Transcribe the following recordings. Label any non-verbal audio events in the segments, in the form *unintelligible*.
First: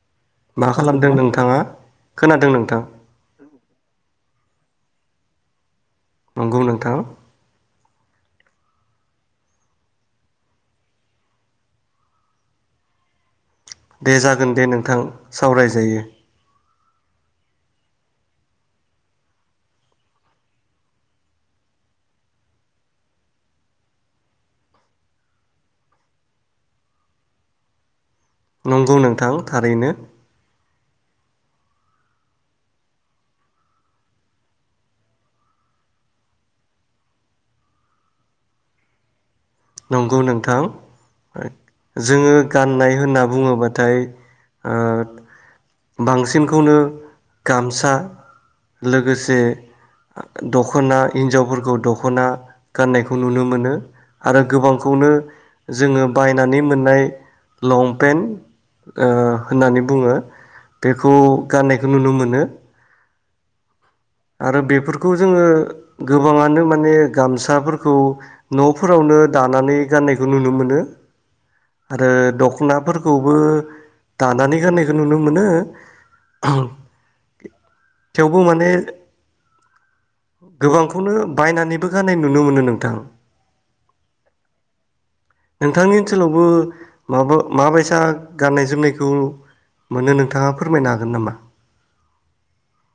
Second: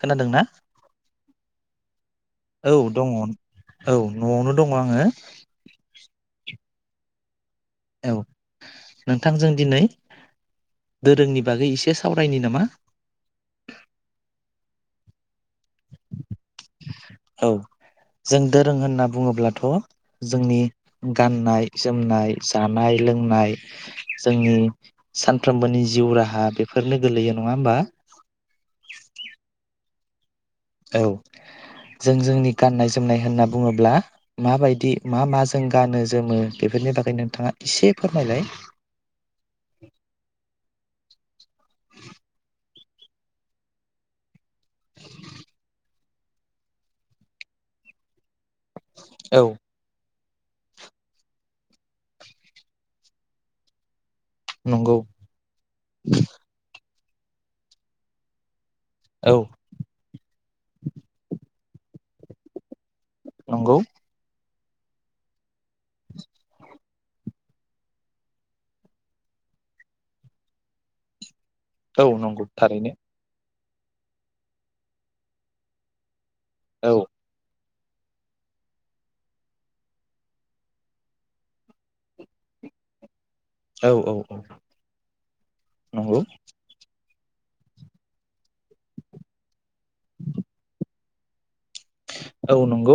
खोनादोंना मा खालामदों नोंथाङा खोनादों औ नोंथां दङ औ न'आवनो दङ आङो नंगौ नोंथां औ नोंथांजों दिनै दोरोंनि बागै एसे सावरायनि नामा दे जागोन दे नोंथां सावरायजायो औ जों दोरों होनना बुङोब्लाथ' जोंनि गाननाय जोमनाय जानाय लोंनाय जोंनि सानफ्रोमबोनि जिउ राहा बेफोरनो गोलैयो नङा होमबा नंगौ नोंथां थारैनो औ जों जोंनि गाननाय जोमनाय होनना बुङोब्ला माबायदि मा मा जों गानो जोमो बेफोरनि बागै नोंथाङा एसे फोरमायलाय नंगौ नोंथां जोङो गाननाय होनना बुङोबाथाय ओ बांसिनखौनो गामसा लोगोसे औ दख'ना हिन्जावफोरखौ दख'ना गाननायखौ नुनो मोनो आरो नंगौ गोबांखौनो जोङो बायनानै मोननाय लंपेन्ट ओ औ होननानै बुङो बेखौ गाननायखौ नुनो मोनो नंगौ आरो बेफोरखौ जोङो गोबांङानो माने गामसाफोरखौ न'फोरावनो दानानै गाननायखौ नुनो मोनो औ आरो नंगौ थारैनो दख'नाफोरखौबो दानानै गाननायखौ नुनो मोनो *unintelligible* औ थेवबो माने गोबांखौनो बायनानैबो गाननाय नुनो मोनो नोंथां औ औ नोंथांनि नंगौ ओनसोलावबो माबा माबायसा गाननाय जोमनायखौ मोनो नोंथाङा फोरमायनो हागोन नामा औ नंगौ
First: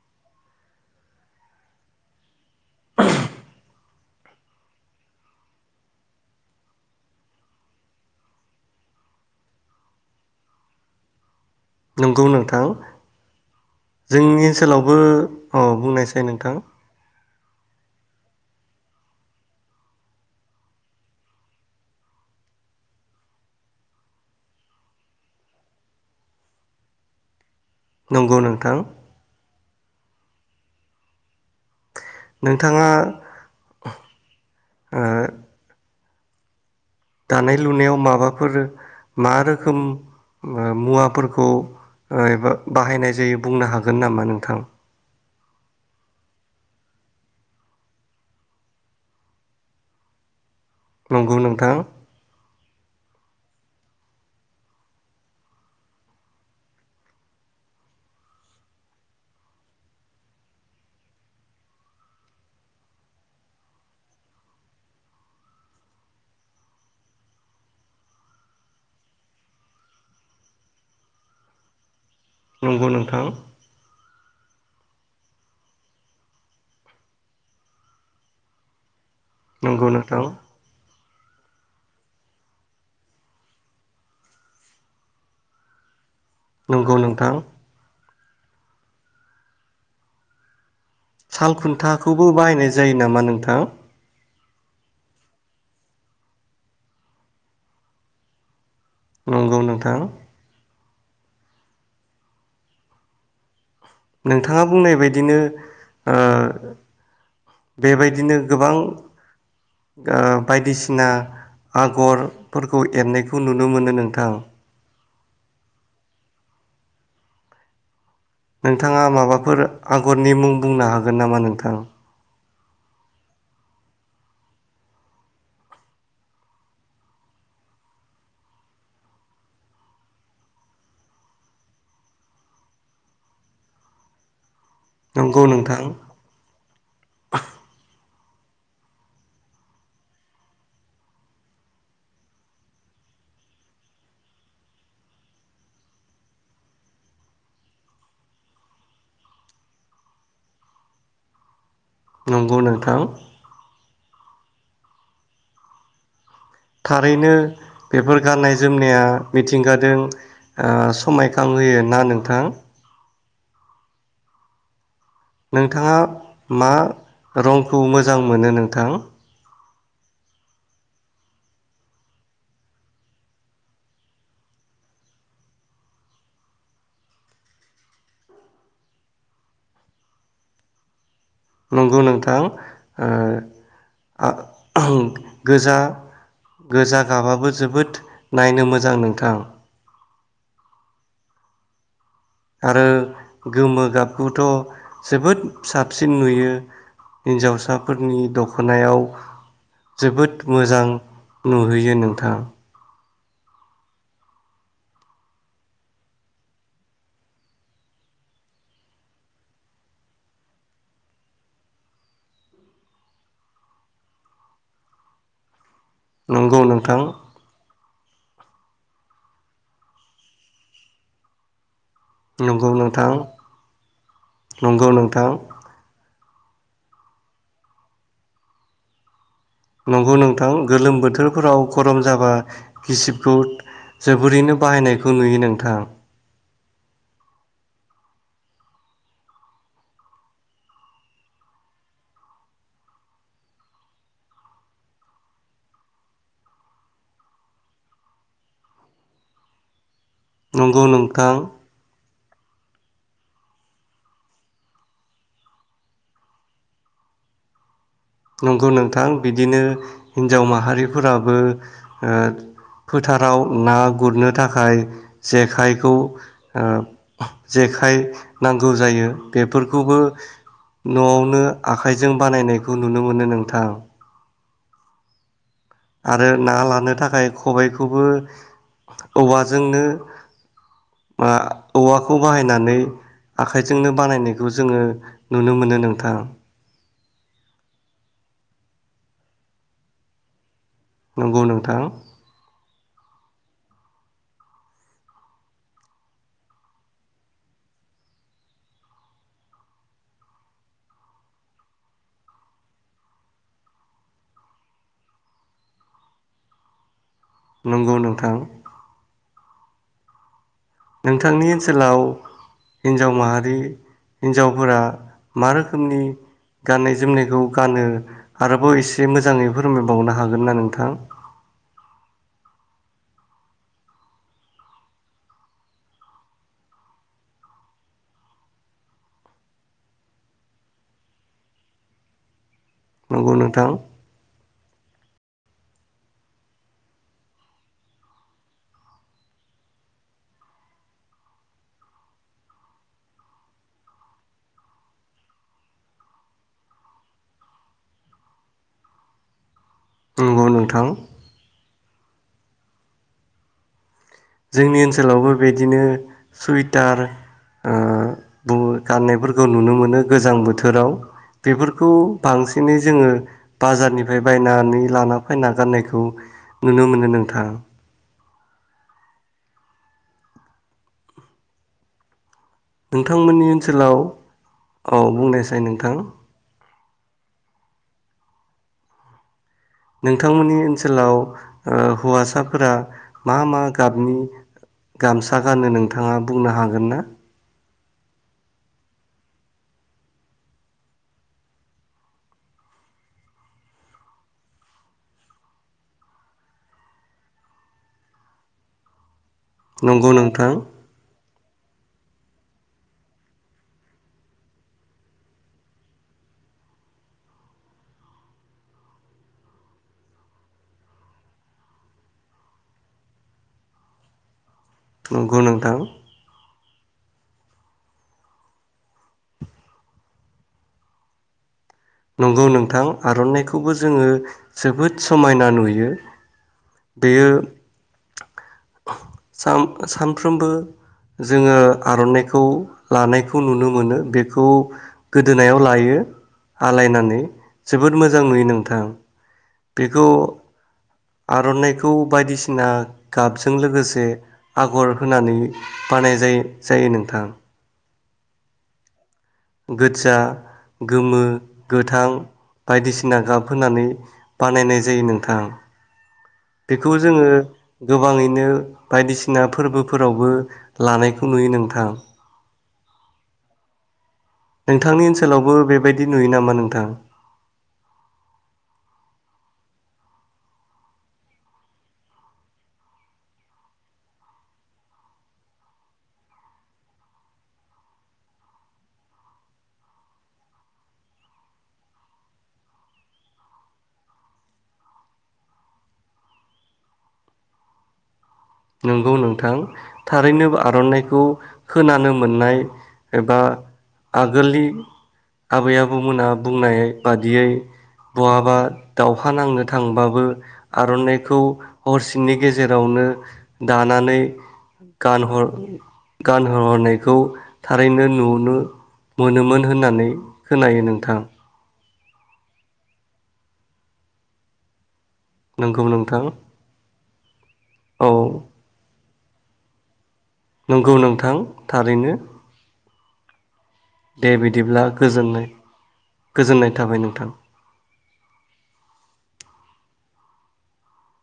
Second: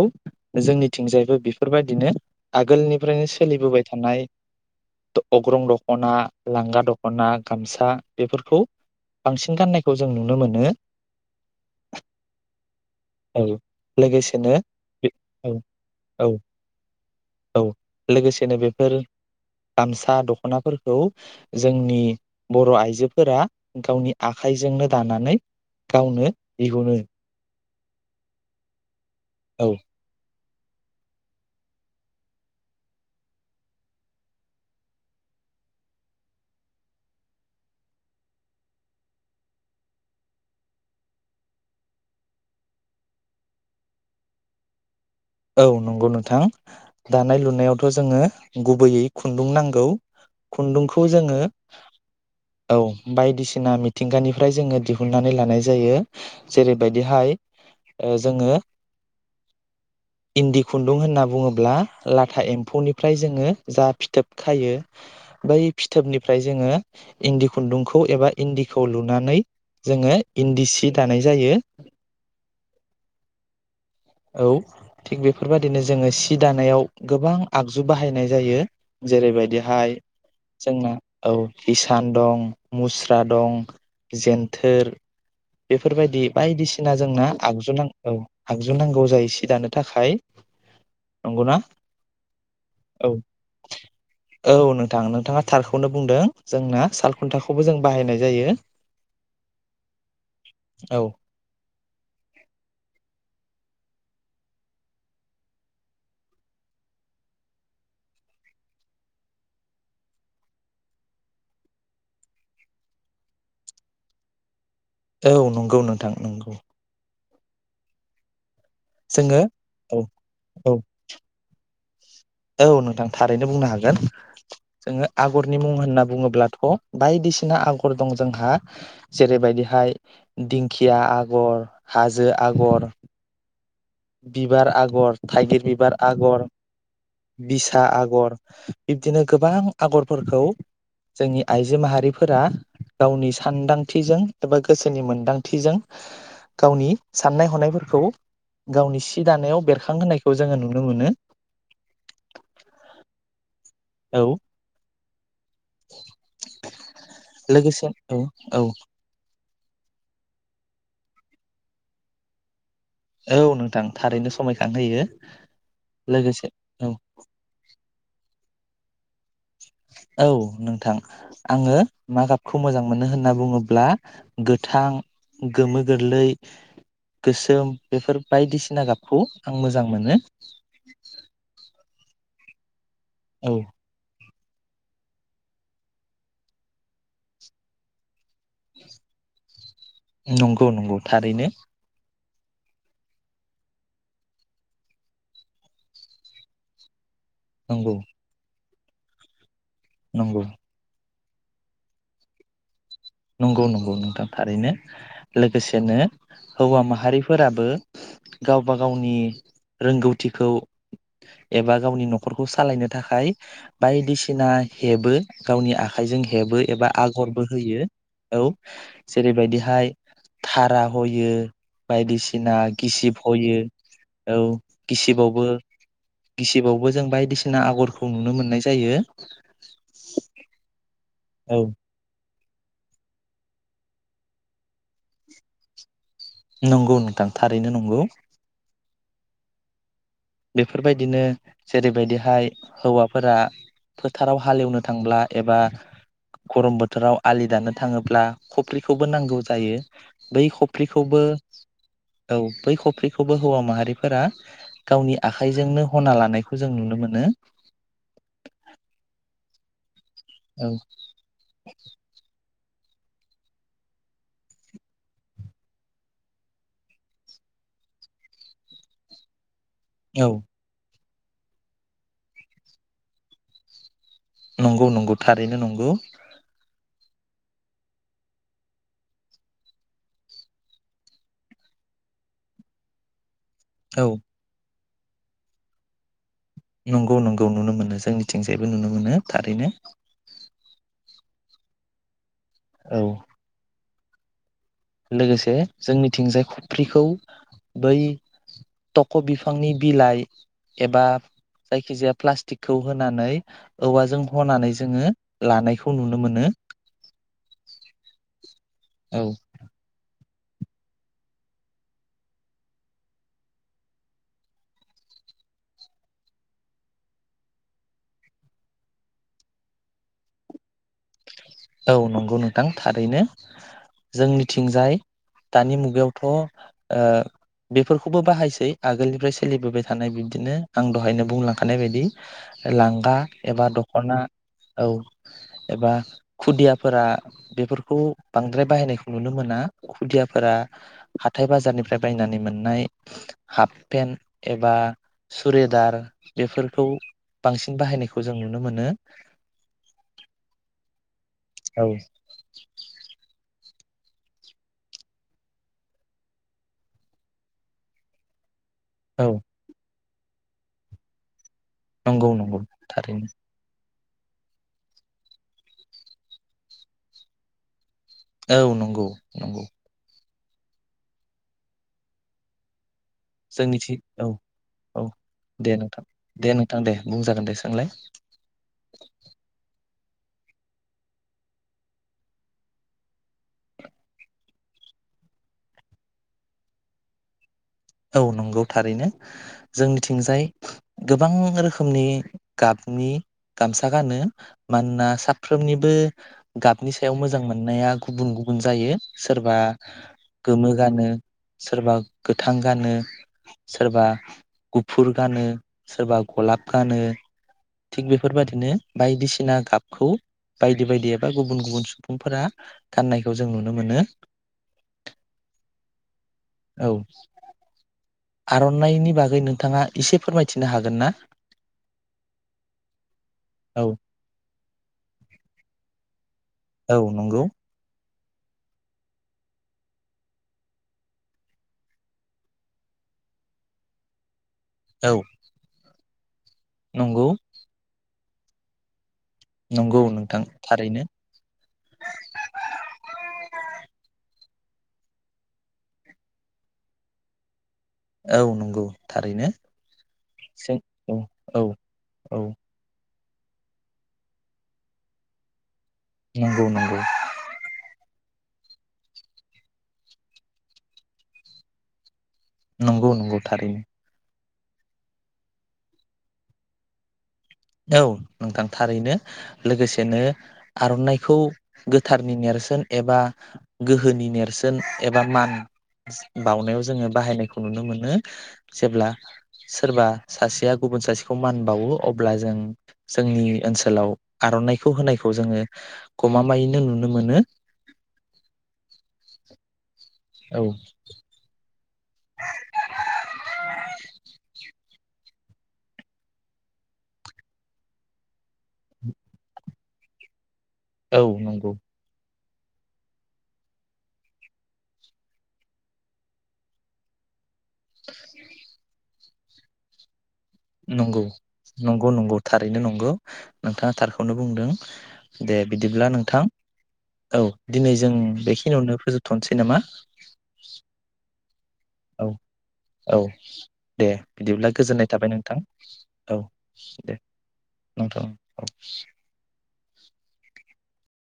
जोंनिथिंजायबो बेफोरबायदिनो आगोलनिफ्रायनो सोलिबोबाय थानाय अग्रंन दख'ना लांगा दख'ना गामसा बेफोरखौ बांसिन गाननायखौ जों नुनो मोनो नंगौ नोंथां औ जोंनि लोगोसेनो ओनसोलावबो बे- औ औ बुंनायसै नोंथां औ लोगोसेनो बेफोर गामसा दखनाफोरखौ जोंनि बर' आइजोफोरा गावनि आखाइजोंनो दानानै गावनो दिहुनो नंगौ नोंथां औ नोंथाङा दानाय लुनायाव माबाफोर मा रोखोम मुवाफोरखौ एबा बाहायनाय जायो बुंनो हागोन नामा नोंथां औ नंगौ नोंथां दानाय लुनायावथ' जोङो गुबैयै खुन्दुं नांगौ खुन्दुंखौ नंगौ जोङो नोंथां औ बायदिसिना मिथिंगानिफ्राय जोङो दिहुननानै लानाय जायो जेरैबायदिहाय जोङो इन्दि खुन्दुं होनना बुङोब्ला लाथा एम्फौनिफ्राय जोङो जा फिथोब खायो बै फिथोबनिफ्राय जोङो इन्दि खुन्दुंखौ एबा इन्दिखौ लुनानै जोङो इन्दि सि दानाय जायो नंगौ नोंथां औ थिग बेफोरबायदिनो जोङो सि दानायाव गोबां आगजु बाहायनाय जायो नंगौ जेरैबायदिहाय नोंथां जोंना औ इसान दं मुस्रा दं जेनथोर बेफोरबायदि नंगौ बायदिसिना जोंना नोंथां आगजुुनां औ आगजु नांगौ जायो सि दानो थाखाय नंगौना सालखुन्थाखौबो बाहायनाय जायो औ नामा नोंथां? औ नोंथां नोंथाङा थारखौनो बुंदों जोंना सालखुन्थाखौबो जों बाहायनाय जायो नंगौ नोंथां औ नोंथाङा बुंनाय बदिनो बेबायदिनो गोबां बायदिसिना आगरफोरखौ एरनायखौ नुनो मोनो नोंथां औ नंगौ नोंथां नंगौ नोंथाङा जोङो माबाफोर औ आगरनि मुं औ बुंनो हागोन नामा नोंथां औ नोंथां थारैनो बुंनो हागोन जोङो आगरनि मुं होनना बुङोब्लाथ' बायदिसिना आगर दं जोंहा जेरैबायदिहाय दिंखिया आगर हाजो आगर बि बिबार आगर नंगौ थाइगिर नोंथां बिबार आगर बिसा आगर बिब्दिनो गोबां आगरफोरखौ जोंनि आइजो माहारिफोरा गावनि सानदांथिजों एबा गोसोनि मोनदांथिजों गावनि साननाय हनायफोरखौ गावनि सि दानायाव बेरखां होनायखौ जोङो नुनो मोनो नंगौ नोंथां औ थारैनो लोगोसे औ बेफोर गाननाय औ जोमनाया मिथिंगादों समायखांहोयो ना नोंथां औ नोंथां थारैनो समायखां होयो नोंथाङा मा रंखौ मोजां मोनो नोंथ बथां औ नोंथां आङो मा गाबखौ मोजां मोनो होनना बुङोब्ला गोथां गोमो गोरलै गोसोम बेफोर बायदिसिना गाबखौ आं मोजां मोनो नोंगौ नोंथां औ गोजा गोजा गाबाबो जोबोद नायनो मोजां नोंथां नंगौ-नंगौ थारैनो आरो गोमो गाबखौथ' जोबोद साबसिन नुयो नंगौ हिनजावसाफोरनि दख खनायाव नंगौ जोबोद मोजां नुहैयो नोंथां नंगौ-नंगौ नोंथां थारैनो लोगोसेनो हौवा माहारिफोराबो गावबा गावनि रोंगौथिखौ एबा गावनि न'खरखौ सालायनो थाखाय बायदिसिना हेबो गावनि आ आखाइजों हेबो नंगौ एबा नोंथां आगरबो होयो औ जेरैबायदिहाय धारा होयो बायदिसिना नंगौ नोंथां गिसिब हयो औ नंगौ नोंथां गिसिबावबो गिसिबावबो जों बायदिसिना आगरखौ नुनो मोननाय जायो नंगौ नोंथां गोलोम बोथ औ बोथोरफोराव गरम जाबा गिसिबखौ जोबोरैनो बाहायनायखौ नुयो नोंथां नंगौ नोंथां थारैनो नंगौ बेफोरबायदिनो जेरैबायदिहाय हौवाफोरा फोथाराव हालेवनो थांब्ला एबा गरम बोथोराव आलि दानो थाङोब्ला खफ्रिखौबो नांगौ जायो बै नंगौ खफ्रिखौबो नोंथां औ बै खफ्रिखौबो हौवा माहारिफोरा गावनि आखाइजोंनो हना लानायखौ जों नुनो मोनो नंगौ नोंथां बिदिनो हिनजाव औ माहारिफोराबो ओ फोथाराव ना गुरनो थाखाय जेखाइखौ ओ जेखाइ नांगौ जायो बेफोर खौबो औ न'आवनो आखाइजों बानायनाय खौ नुनो मोनो नोंथां नंगौ-नंगौ थार आरो ना लानो थाखाय खबाइखौबो औवाजोंनो औवाखौ बाहायनानै आखाइजोंनो औ बानायनायखौ जोङो नुनो मोनो नोंथां नंगौ-नंगौ नुनो मोनो जोंनिथिंजायबो नुनो मोनो थारैनो नंगौ नोंथां औ लोगोसे जोंनिथिंजाय खफ्रिखौ बै थख' बिफांनि बिलाइ एबा जायखिजाया प्लास्टिकखौ होनानै औवाजों हनानै जोङो लानायखौ नुनो मोनो नंगौ नोंथां औ नोंथांनि ओनसोलाव हिन्जाव माहारि हिन्जावफोरा मा रोखोमनि गाननाय जोमनायखौ गानो आरोबाव एसे मोजाङै फोरमायबावनो हागोनना नोंथां औ नंगौ नोंथां थारैनो। जोंनि थिंजाय दानि मुगायावथ' ओ बेफोरखौबो बाहायसै आगोलनिफ्राय सोलिबोबाय थानाय बिब्दिनो आं दहायनो बुंलांखानाय बायदि लांगा नंगौ एबा नोंथां दख'ना औ एबा खुदियाफोरा बेफोरखौ बांद्राय बाहायनायखौ नुनो मोना खुदियाफोरा हाथाय बाजारनिफ्राय बायनानै मोननाय हाफ पेन्ट एबा सुरेदार बेफोरखौ बांसिन बाहायनायखौ जों नुनो मोनो। नंगौ नोंथां। औ जोंनि ओनसोलावबो बिदिनो सुइटार ओ बहुथ औ गाननायफोरखौ नुनो मोनो गोजांबो बोथोराव। बेफोरखौ नंगौ नंगौ बांसिनै जोंङो थारैनो बाजारनि बे बायनानै लाना फैना गाननायखौ नुनो मोनो नोंथां। औ नंगौ नंगौ नोंथांमोननि ओनसोलाव औ बुंनायसै नोंथां थां दे बुंजागोन दे सोंलाय नोंथांमोननि ओनसोलाव ओ हौवासाफोरा मा मा गाबनि गामसा गानो नोंथांङा बुंनो हागोन ना? औ नंगौ थारैनो जोंनिथिंजाय गोबां रोखोमनि गाबनि गामसा गानो मानोना साफ्रोमनिबो गाबनि सायाव मोजां मोननाया गुबुन गुबुन जायो। सोरबा नंगौ नोंथां गोमो गानो। सोरबा गोथां गोथां गानो सोरबा गुफुर गानो सोरबा गलाब गानोव थिग बेफोरबादिनो बायदिसिना गाबखौ बायदि बायदि एबा गुबुन गुबुन सुबुंफोरा गाननायखौ जों नुनो मोनो। नंगौ नोंथां। औ आरनाइनि बागै नोंथाङा एसे फोरमायथिनो हागोन ना? नंगौ नोंथां आरनाइखौबो औ जोङो जोबोद समायना नुयो। औ नंगौ। सान सानफ्रोमबो जोङो आरनाइखौ लानायखौ नुनो मोनो बेखौ औ गोदोनायाव लायो। आलायनानै नंगौ जोबोद मोजां मोजां नुयो नोंथां। नंगौ बेखौ नोंथां थारैनो आरनाइखौ बायदिसिना गाबजों जों लोगोसे आगर होनानै बानाय जायो जायो नोंथां। औ नंगौ। थारैनो गोजा जों गोमो औ औ गोथां औ बायदिसिना ना गाब होनानै बानायनाय जायो नोंथां। नंगौ बेखौ नंगौ जोङो गोबाङैनो बायदिसिना फोरबोफोरावबो लानायखौ नुयो नोंथां। नंगौ नंगौ थारैनो। नोंथांनि ओनसोलावबो बेबायदि नुयो नामा नोंथां? औ नोंथां थारैनो लोगोसेनो आरनाइखौ गोथारनि नेरसोन एबा गोहोनि नेरसोन एबा मान बावनायाव जोङो बाहायनायखौ नुनो मोनो जेब्ला सोरबा सासेया गुबुन सासेखौ मान बावो अ अब्ला जों जोंनि ओनसोलाव आरनाइखौ होनायखौ जोङो गमामायैनो नुनो मोनो। नंगौ नोंथां। थारैनोब औ आर'नाइखौ खोनानो मोननाय एबा आगोलनि आबै आबौमोनहा बुंनाय बादियै बहाबा दावहा नांनो थांबाबो औ आर'नाइखौ नंगौ हरसिनि गेजेरावनो दानानै गानहर गानहरनायखौ थारैनो नुनो मोनोमोन होननानै खोनायो नोंथां नंगौ । नंगौ नंगौ थारैनो नंगौ नोंथाङा थारखौनो बुंदों। दे बिदिब्ला नोंथां औ दिनै औ जों बेखिनियावनो फोजोब थनोसै नामा? नंगौ नोंथां। थारैनो। औ औ। दे बिदिब्ला गोजोननाय थाबाय नोंथां औ गोजोननाय थाबाय दे। नोंथां। नोंथ'।